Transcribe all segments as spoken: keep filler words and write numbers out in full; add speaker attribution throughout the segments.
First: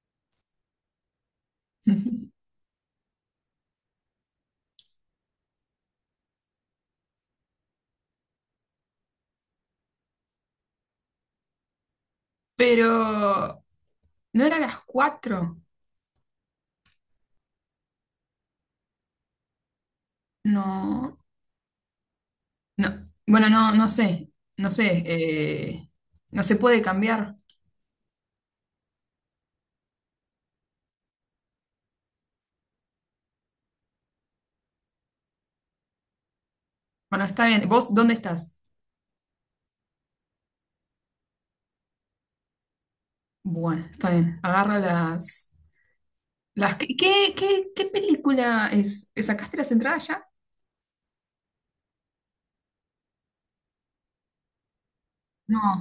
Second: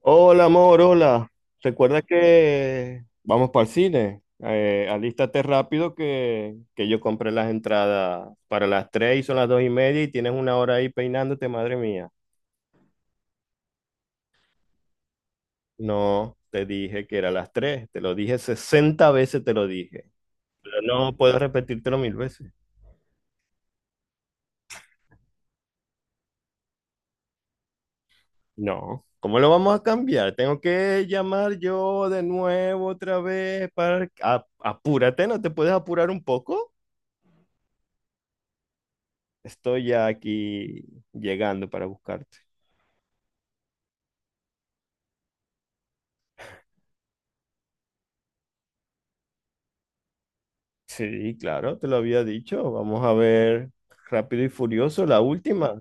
Speaker 1: Hola, amor, hola. Recuerda que vamos para el cine. Eh, alístate rápido que, que yo compré las entradas para las tres y son las dos y media y tienes una hora ahí peinándote, madre mía.
Speaker 2: Pero no era a las cuatro.
Speaker 1: No, te dije que era las tres. te lo dije sesenta veces, te lo dije. Pero no
Speaker 2: No,
Speaker 1: puedo repetírtelo mil veces.
Speaker 2: no. Bueno, no, no sé. No sé. Eh, no se puede cambiar.
Speaker 1: No, ¿cómo lo vamos a cambiar? Tengo que llamar yo de nuevo otra vez para... a- apúrate, ¿no te puedes apurar un poco?
Speaker 2: Bueno, está bien. ¿Vos dónde estás?
Speaker 1: Estoy ya aquí llegando para buscarte.
Speaker 2: Bueno, está bien. Agarra las, las... ¿Qué, qué, qué- qué película es? ¿Sacaste las entradas ya?
Speaker 1: Sí, claro, te lo había dicho. Vamos a ver Rápido y Furioso, la
Speaker 2: No,
Speaker 1: última.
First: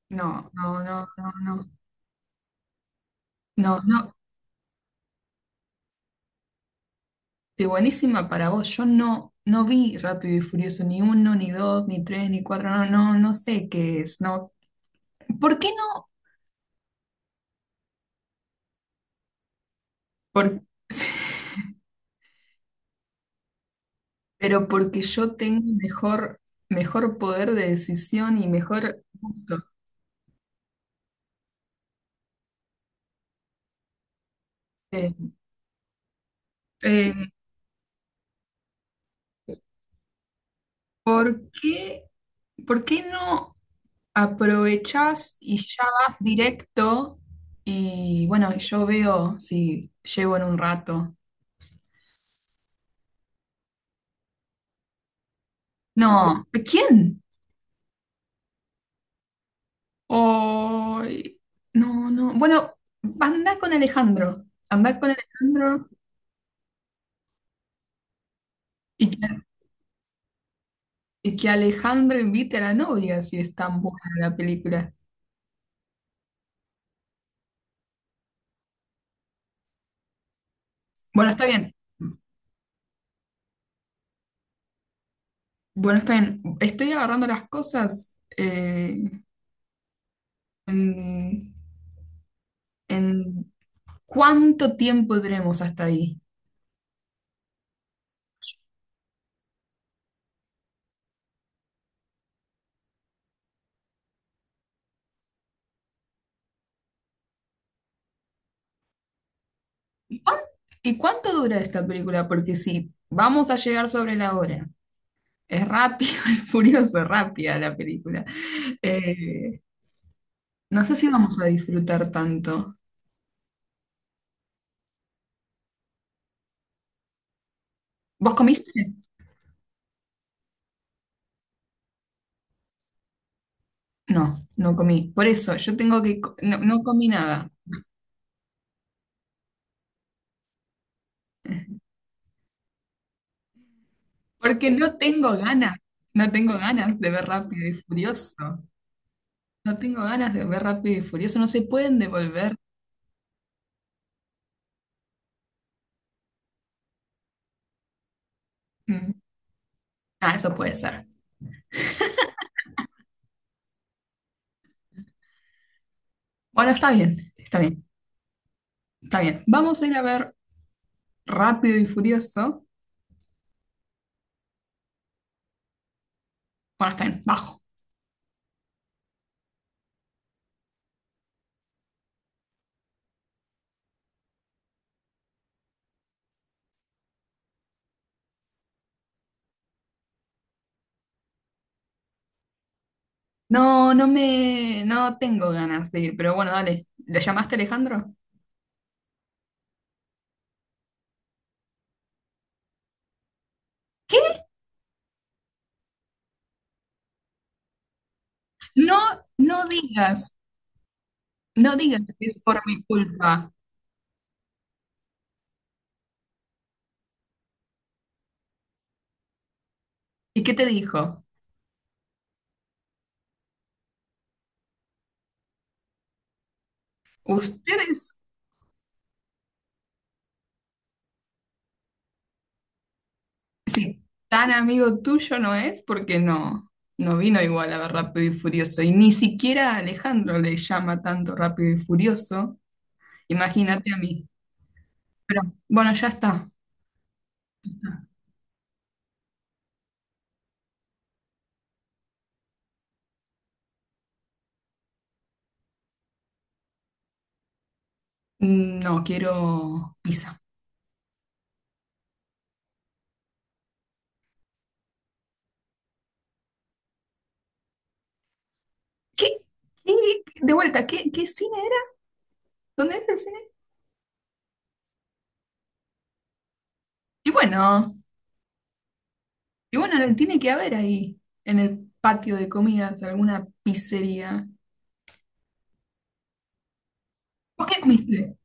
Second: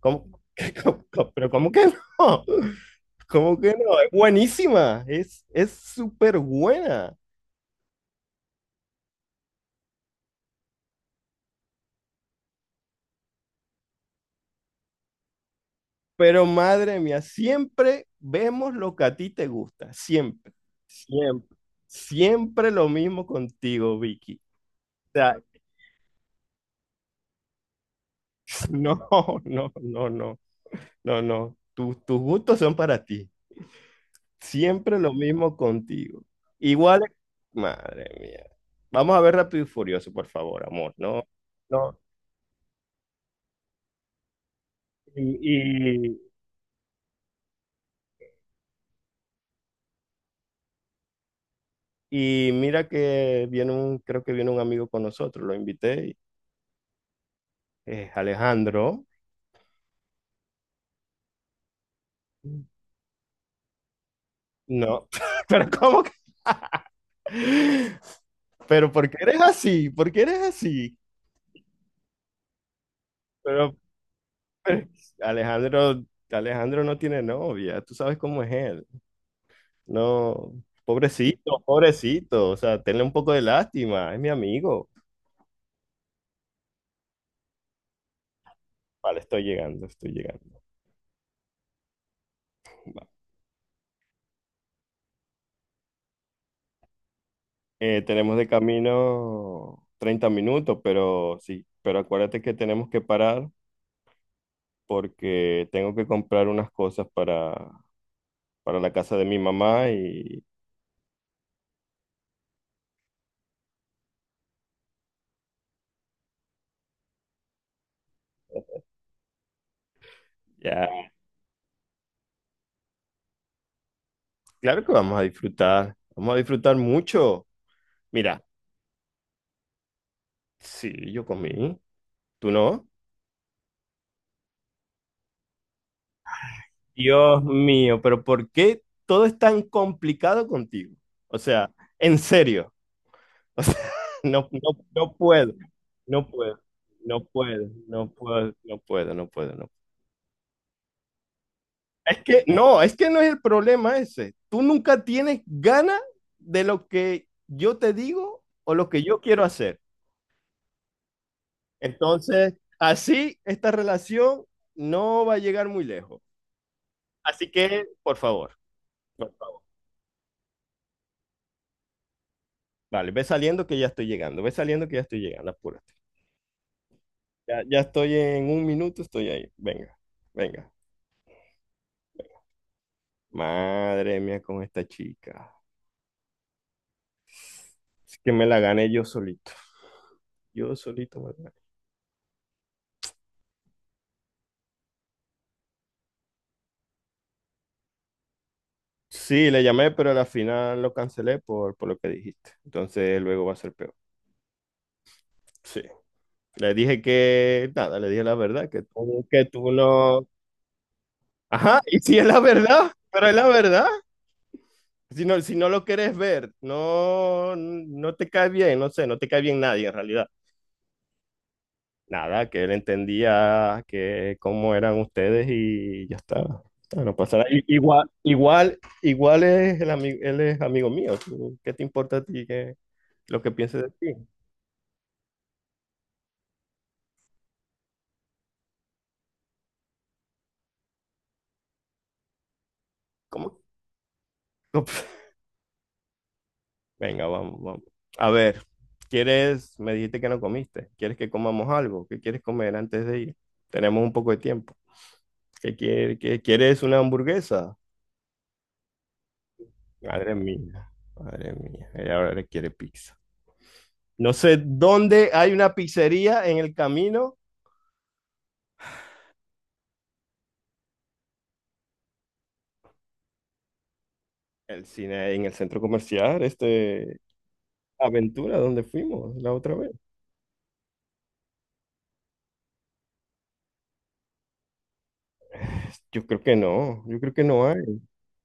Speaker 1: ¿Cómo?
Speaker 2: no, no,
Speaker 1: ¿Cómo-
Speaker 2: no,
Speaker 1: cómo-
Speaker 2: no,
Speaker 1: Pero ¿cómo
Speaker 2: no.
Speaker 1: que no? ¿Cómo que
Speaker 2: No,
Speaker 1: no? Es
Speaker 2: no.
Speaker 1: buenísima, es, es súper buena.
Speaker 2: De buenísima para vos. Yo no, no vi Rápido y Furioso, ni uno, ni dos, ni tres, ni cuatro. No, no, no sé qué es. No. ¿Por qué no?
Speaker 1: Pero madre mía, siempre vemos lo que a ti te gusta,
Speaker 2: ¿Por
Speaker 1: siempre, siempre, siempre lo mismo contigo, Vicky.
Speaker 2: Pero porque
Speaker 1: O sea,
Speaker 2: yo tengo mejor, mejor poder de decisión y
Speaker 1: no,
Speaker 2: mejor gusto.
Speaker 1: no, no, no, no, no. Tus, tus gustos son para ti. Siempre lo
Speaker 2: Eh,
Speaker 1: mismo contigo. Igual,
Speaker 2: eh,
Speaker 1: madre mía. Vamos a ver Rápido y Furioso, por favor, amor. No,
Speaker 2: ¿por
Speaker 1: no.
Speaker 2: qué, por qué no
Speaker 1: Y,
Speaker 2: aprovechás y ya
Speaker 1: y-
Speaker 2: vas directo? Y bueno, yo veo si llego en un rato.
Speaker 1: y mira que viene un, creo que viene un amigo con nosotros, lo invité, y-
Speaker 2: No, ¿quién?
Speaker 1: eh, Alejandro.
Speaker 2: Ay, no, no. Bueno, anda con Alejandro. Anda
Speaker 1: No,
Speaker 2: con
Speaker 1: pero
Speaker 2: Alejandro
Speaker 1: ¿cómo que? Pero ¿por
Speaker 2: y
Speaker 1: qué
Speaker 2: que,
Speaker 1: eres así? ¿Por qué eres así?
Speaker 2: y que Alejandro invite a la novia si es
Speaker 1: Pero,
Speaker 2: tan buena la
Speaker 1: pero
Speaker 2: película.
Speaker 1: Alejandro, Alejandro no tiene novia, tú sabes cómo es él. No,
Speaker 2: Bueno, está
Speaker 1: pobrecito,
Speaker 2: bien.
Speaker 1: pobrecito. O sea, tenle un poco de lástima. Es mi amigo.
Speaker 2: Bueno, está bien. Estoy agarrando las cosas. eh,
Speaker 1: Vale, estoy llegando, estoy llegando.
Speaker 2: en,
Speaker 1: Va.
Speaker 2: en cuánto tiempo tenemos hasta ahí?
Speaker 1: Eh, tenemos de camino treinta minutos, pero sí, pero acuérdate que tenemos que parar porque tengo que comprar unas cosas para, para la casa de mi mamá
Speaker 2: ¿Y cuán-
Speaker 1: y
Speaker 2: y cuánto dura esta película? Porque si vamos a llegar sobre la hora, es rápido, es furioso, rápida la película. eh, no sé
Speaker 1: ya.
Speaker 2: si vamos a disfrutar tanto.
Speaker 1: Claro que vamos a disfrutar. Vamos a disfrutar mucho.
Speaker 2: ¿Vos
Speaker 1: Mira,
Speaker 2: comiste?
Speaker 1: sí, yo comí. ¿Tú no?
Speaker 2: No, no comí. Por eso, yo tengo que... co- no, no comí
Speaker 1: Dios
Speaker 2: nada.
Speaker 1: mío, pero ¿por qué todo es tan complicado contigo? O sea, en serio, no, no,
Speaker 2: Porque no
Speaker 1: no
Speaker 2: tengo
Speaker 1: puedo,
Speaker 2: ganas.
Speaker 1: no
Speaker 2: No tengo
Speaker 1: puedo,
Speaker 2: ganas de
Speaker 1: no
Speaker 2: ver rápido
Speaker 1: puedo,
Speaker 2: y
Speaker 1: no puedo,
Speaker 2: furioso.
Speaker 1: no puedo, no puedo, no.
Speaker 2: No tengo ganas de ver Rápido y Furioso, no se pueden
Speaker 1: Es que
Speaker 2: devolver.
Speaker 1: no, es que no es el problema ese. Tú nunca tienes ganas de lo que yo te digo o lo que
Speaker 2: Mm.
Speaker 1: yo quiero hacer.
Speaker 2: Ah, eso puede ser.
Speaker 1: Entonces, así esta relación no va a llegar muy lejos.
Speaker 2: Bueno, está bien,
Speaker 1: Así
Speaker 2: está bien,
Speaker 1: que, por favor,
Speaker 2: está
Speaker 1: por
Speaker 2: bien.
Speaker 1: favor.
Speaker 2: Vamos a ir a ver Rápido y Furioso.
Speaker 1: Vale, ve saliendo que ya estoy llegando, ve saliendo que ya estoy llegando, apura.
Speaker 2: Bueno, está bien,
Speaker 1: Ya,
Speaker 2: bajo.
Speaker 1: ya estoy en un minuto, estoy ahí. Venga, venga. Madre mía, con esta chica. Es que me la gané yo solito. Yo solito me la gané.
Speaker 2: No, no me, no tengo ganas de ir, pero bueno, dale. ¿Le llamaste Alejandro?
Speaker 1: Sí, le llamé, pero al final lo cancelé por, por lo que dijiste. Entonces luego va a ser peor.
Speaker 2: ¿Qué?
Speaker 1: Sí. Le dije que, nada, le dije la verdad, que
Speaker 2: No,
Speaker 1: tú, que
Speaker 2: no
Speaker 1: tú no.
Speaker 2: digas, no
Speaker 1: Ajá, y
Speaker 2: digas
Speaker 1: si es
Speaker 2: que
Speaker 1: la
Speaker 2: es por mi
Speaker 1: verdad, pero es la
Speaker 2: culpa.
Speaker 1: verdad. Si no, si no lo quieres ver, no, no te cae bien, no sé, no te cae bien nadie en realidad.
Speaker 2: ¿Y qué te dijo?
Speaker 1: Nada, que él entendía que cómo eran ustedes y ya está. Ya está, No pasa nada. I- Igual,
Speaker 2: Ustedes.
Speaker 1: igual, igual es el amigo, él es amigo mío. tú, ¿Qué te importa a ti que, lo que piense de
Speaker 2: Si
Speaker 1: ti?
Speaker 2: tan amigo tuyo no es, porque no, no vino igual a ver Rápido y Furioso. Y ni siquiera a Alejandro le llama tanto Rápido y Furioso.
Speaker 1: ¿Cómo?
Speaker 2: Imagínate a mí. Pero bueno, ya está.
Speaker 1: Venga, vamos, vamos. A ver, ¿quieres? Me dijiste que no comiste. ¿Quieres que comamos algo? ¿Qué quieres comer antes de ir? Tenemos un poco de tiempo. ¿Qué quiere- qué- quieres? ¿Una hamburguesa?
Speaker 2: Mm, no, quiero
Speaker 1: Madre
Speaker 2: pizza.
Speaker 1: mía, madre mía. Ella ahora quiere pizza. No sé dónde hay una pizzería en el camino,
Speaker 2: ¿Qué? ¿Qué? De vuelta, ¿qué, qué cine era? ¿Dónde es el cine?
Speaker 1: el cine en el centro comercial, este
Speaker 2: Y bueno,
Speaker 1: Aventura, donde fuimos la otra
Speaker 2: y
Speaker 1: vez.
Speaker 2: bueno, no, tiene que haber ahí, en el patio de comidas, alguna pizzería.
Speaker 1: Yo creo que no, yo creo que no
Speaker 2: ¿Vos
Speaker 1: hay,
Speaker 2: qué
Speaker 1: yo
Speaker 2: comiste?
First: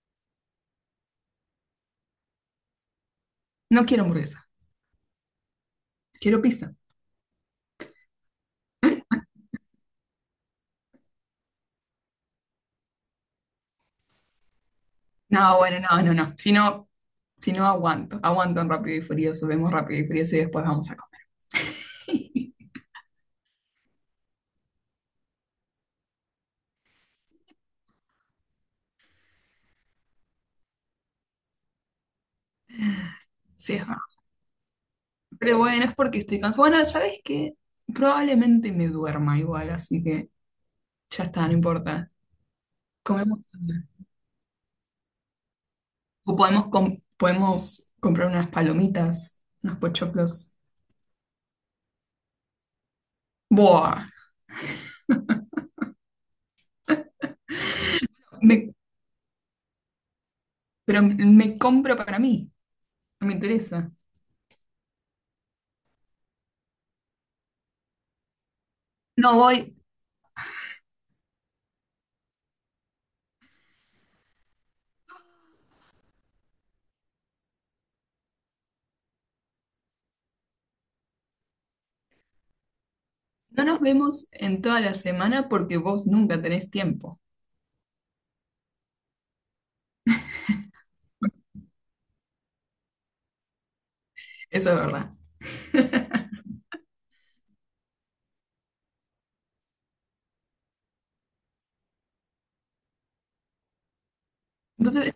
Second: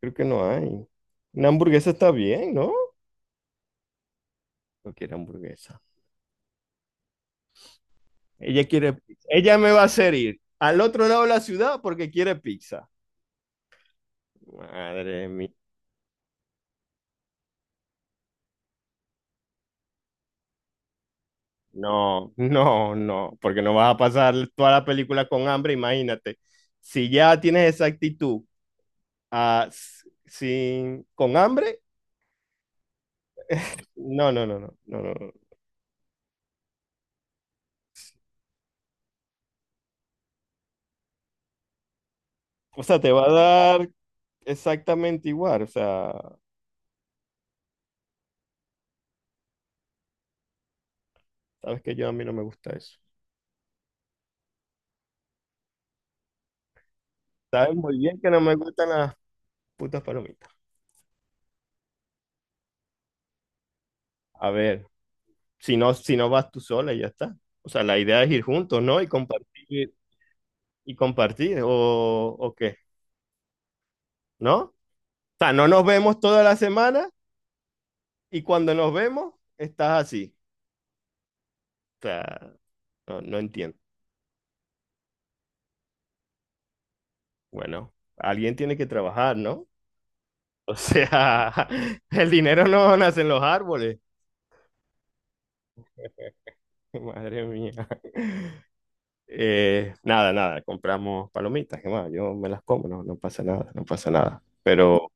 Speaker 1: creo que no hay. Una hamburguesa está bien, ¿no?
Speaker 2: No quiero hamburguesa,
Speaker 1: No quiere hamburguesa.
Speaker 2: quiero pizza.
Speaker 1: Ella quiere pizza. Ella me va a hacer ir al otro lado de la ciudad porque quiere pizza. Madre mía.
Speaker 2: No, bueno, no, no, no. Si no. Si no, aguanto. Aguanto en Rápido y Furioso. Vemos Rápido y Furioso y después vamos a comer.
Speaker 1: No, no, no, porque no vas a pasar toda la película con hambre, imagínate. Si ya tienes esa actitud ah, sin, con hambre,
Speaker 2: Sí, es verdad.
Speaker 1: no, no, no, no, no, no. no.
Speaker 2: Pero bueno, es porque estoy cansada. Bueno, ¿sabes qué? Probablemente me duerma igual, así que ya está, no importa.
Speaker 1: O sea, te va a
Speaker 2: Comemos.
Speaker 1: dar exactamente igual. O
Speaker 2: O
Speaker 1: sea,
Speaker 2: podemos, com- podemos comprar unas palomitas, unos pochoclos.
Speaker 1: sabes que yo a mí no me gusta eso.
Speaker 2: Buah.
Speaker 1: Sabes muy bien que no me
Speaker 2: Me-
Speaker 1: gustan las putas palomitas.
Speaker 2: pero me compro para mí. No me interesa.
Speaker 1: A ver, si no, si no vas tú sola y ya está. O sea, la idea es ir juntos, ¿no? Y
Speaker 2: No voy.
Speaker 1: compartir, y compartir, o, o qué, ¿no? O sea, no nos vemos toda la semana y cuando nos vemos estás así. O sea, no, no
Speaker 2: No
Speaker 1: entiendo.
Speaker 2: nos vemos en toda la semana porque vos nunca tenés tiempo.
Speaker 1: Bueno, alguien tiene que trabajar, ¿no? O sea, el dinero no nace en los árboles.
Speaker 2: Eso es verdad.
Speaker 1: Madre mía. Eh, nada, nada, compramos palomitas, que más, yo me las como, no, no pasa nada, no pasa nada. Pero,
Speaker 2: Entonces,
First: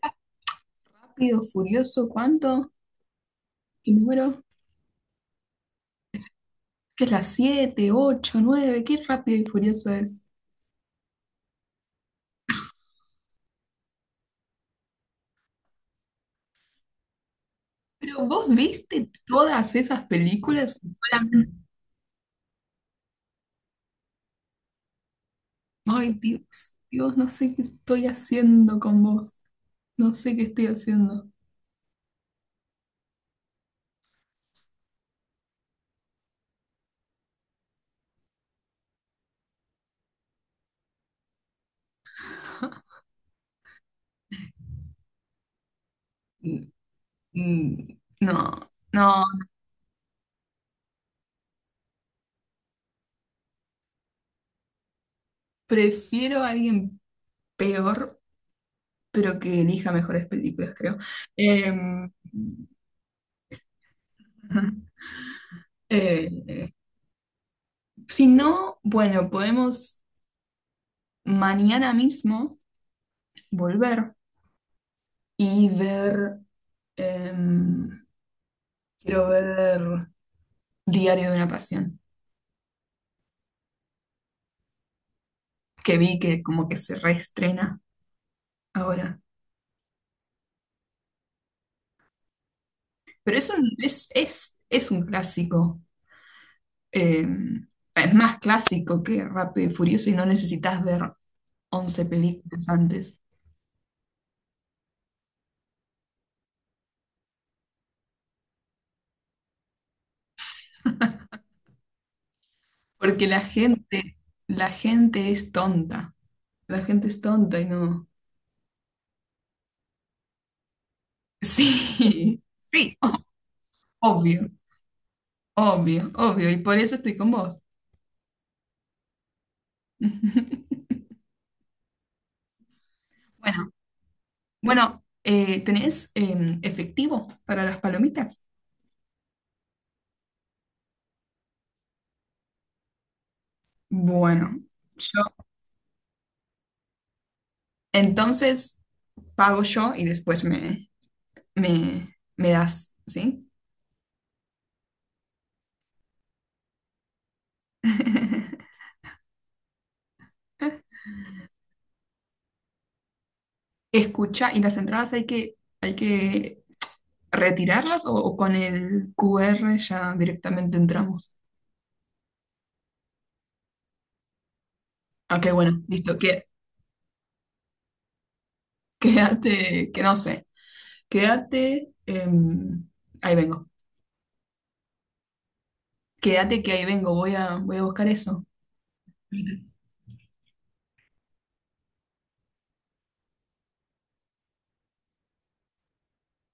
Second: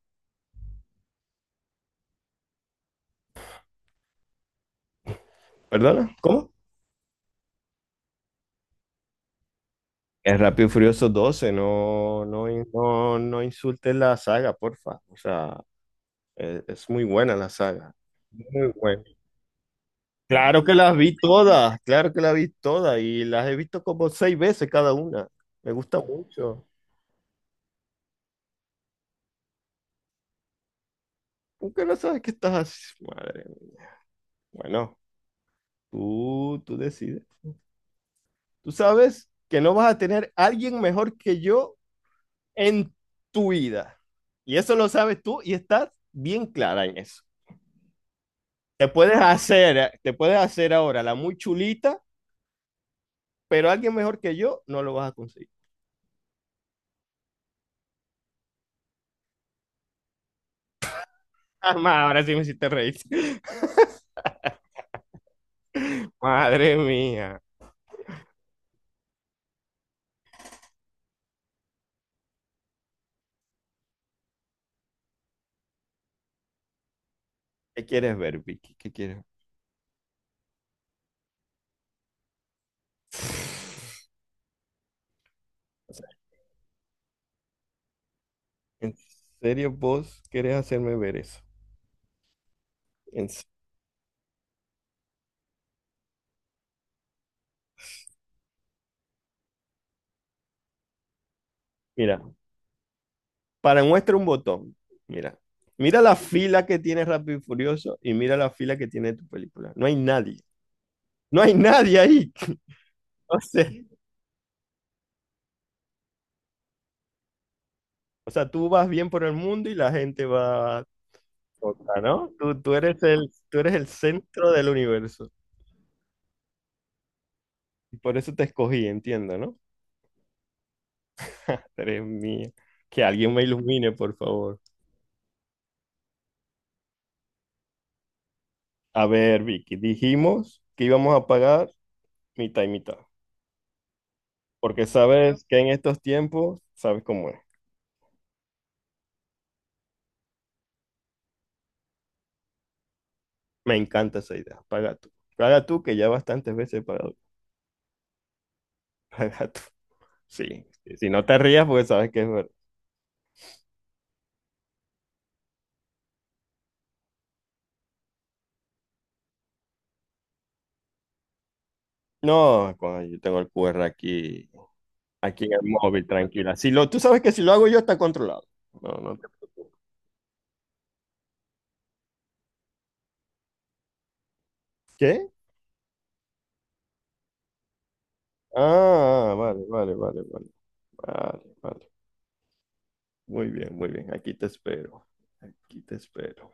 Speaker 2: Rápido, Furioso, ¿cuánto? ¿Qué número?
Speaker 1: Perdona, ¿cómo?
Speaker 2: Que es las siete, ocho, nueve, qué Rápido y Furioso es.
Speaker 1: El Rápido y Furioso doce, no, no, no, no insultes la saga, porfa. O sea, es, es muy buena la saga,
Speaker 2: Pero vos
Speaker 1: muy buena.
Speaker 2: viste todas esas
Speaker 1: Claro que
Speaker 2: películas y
Speaker 1: las vi
Speaker 2: solamente.
Speaker 1: todas, claro que las vi todas y las he visto como seis veces cada una. Me gusta
Speaker 2: Ay,
Speaker 1: mucho.
Speaker 2: Dios, Dios, no sé qué estoy haciendo con vos. No sé qué estoy haciendo.
Speaker 1: ¿Por qué no sabes qué estás haciendo? Madre mía. Bueno. Tú, tú decides. Tú sabes que no vas a tener alguien mejor que yo en tu vida. Y eso lo sabes tú y estás bien
Speaker 2: Mm,
Speaker 1: clara en eso.
Speaker 2: mm, no,
Speaker 1: Te puedes
Speaker 2: no,
Speaker 1: hacer, eh, te puedes hacer ahora la muy chulita, pero alguien mejor que yo no lo vas a conseguir.
Speaker 2: prefiero a alguien peor, pero que elija mejores películas, creo.
Speaker 1: Ah, ma,
Speaker 2: Em,
Speaker 1: ahora sí me hiciste reír.
Speaker 2: ajá. Eh,
Speaker 1: Madre mía.
Speaker 2: si no, bueno, podemos mañana mismo volver y ver.
Speaker 1: ¿Qué
Speaker 2: Em,
Speaker 1: quieres ver, Vicky? ¿Qué quieres? ver?
Speaker 2: Quiero ver Diario de una Pasión,
Speaker 1: O
Speaker 2: que
Speaker 1: sea,
Speaker 2: vi que como que se reestrena
Speaker 1: ¿en
Speaker 2: ahora.
Speaker 1: serio vos querés hacerme ver eso? En
Speaker 2: Pero
Speaker 1: se-
Speaker 2: es un, es, es, es un clásico. em, es más clásico que Rápido y Furioso y no necesitas ver once
Speaker 1: Mira,
Speaker 2: películas antes.
Speaker 1: Para muestra un botón. Mira. Mira la fila que tiene Rápido y Furioso y mira la fila que tiene tu película. No hay nadie. No hay nadie ahí.
Speaker 2: Porque
Speaker 1: O
Speaker 2: la
Speaker 1: sea,
Speaker 2: gente, la gente es tonta. La gente es tonta y no.
Speaker 1: o sea, tú vas bien por el mundo y la gente va loca, ¿no?
Speaker 2: Sí,
Speaker 1: Tú, tú
Speaker 2: sí,
Speaker 1: eres el, tú eres el centro
Speaker 2: obvio,
Speaker 1: del universo.
Speaker 2: obvio, obvio. Y por eso estoy con vos.
Speaker 1: Y por eso te escogí, entiendo, ¿no? Madre mía. Que alguien me
Speaker 2: Bueno.
Speaker 1: ilumine, por favor.
Speaker 2: Bueno, eh, ¿tenés em, efectivo para las palomitas?
Speaker 1: A ver, Vicky, dijimos que íbamos a pagar mitad y mitad.
Speaker 2: Bueno,
Speaker 1: Porque
Speaker 2: yo
Speaker 1: sabes que en estos tiempos, sabes cómo es.
Speaker 2: entonces pago yo y después me, me, me das, ¿sí?
Speaker 1: Me encanta esa idea. Paga tú. Paga tú, que ya bastantes veces he pagado. Paga tú. Sí. sí, Si no te rías, porque sabes que es verdad.
Speaker 2: Escucha, ¿y las entradas hay que, hay que retirarlas o, o con el Q R ya directamente entramos?
Speaker 1: No, coño, yo tengo el Q R aquí, aquí en
Speaker 2: Ok,
Speaker 1: el
Speaker 2: bueno,
Speaker 1: móvil,
Speaker 2: listo, que,
Speaker 1: tranquila. Si lo, Tú sabes que si lo hago yo está controlado. No, no te preocupes.
Speaker 2: quédate, que no sé, quédate, em, ahí vengo,
Speaker 1: ¿Qué?
Speaker 2: quédate que ahí vengo, voy a, voy a buscar eso.
Speaker 1: Ah, vale, vale, vale, vale. Vale, vale. Muy bien, muy bien. Aquí te espero. Aquí te espero.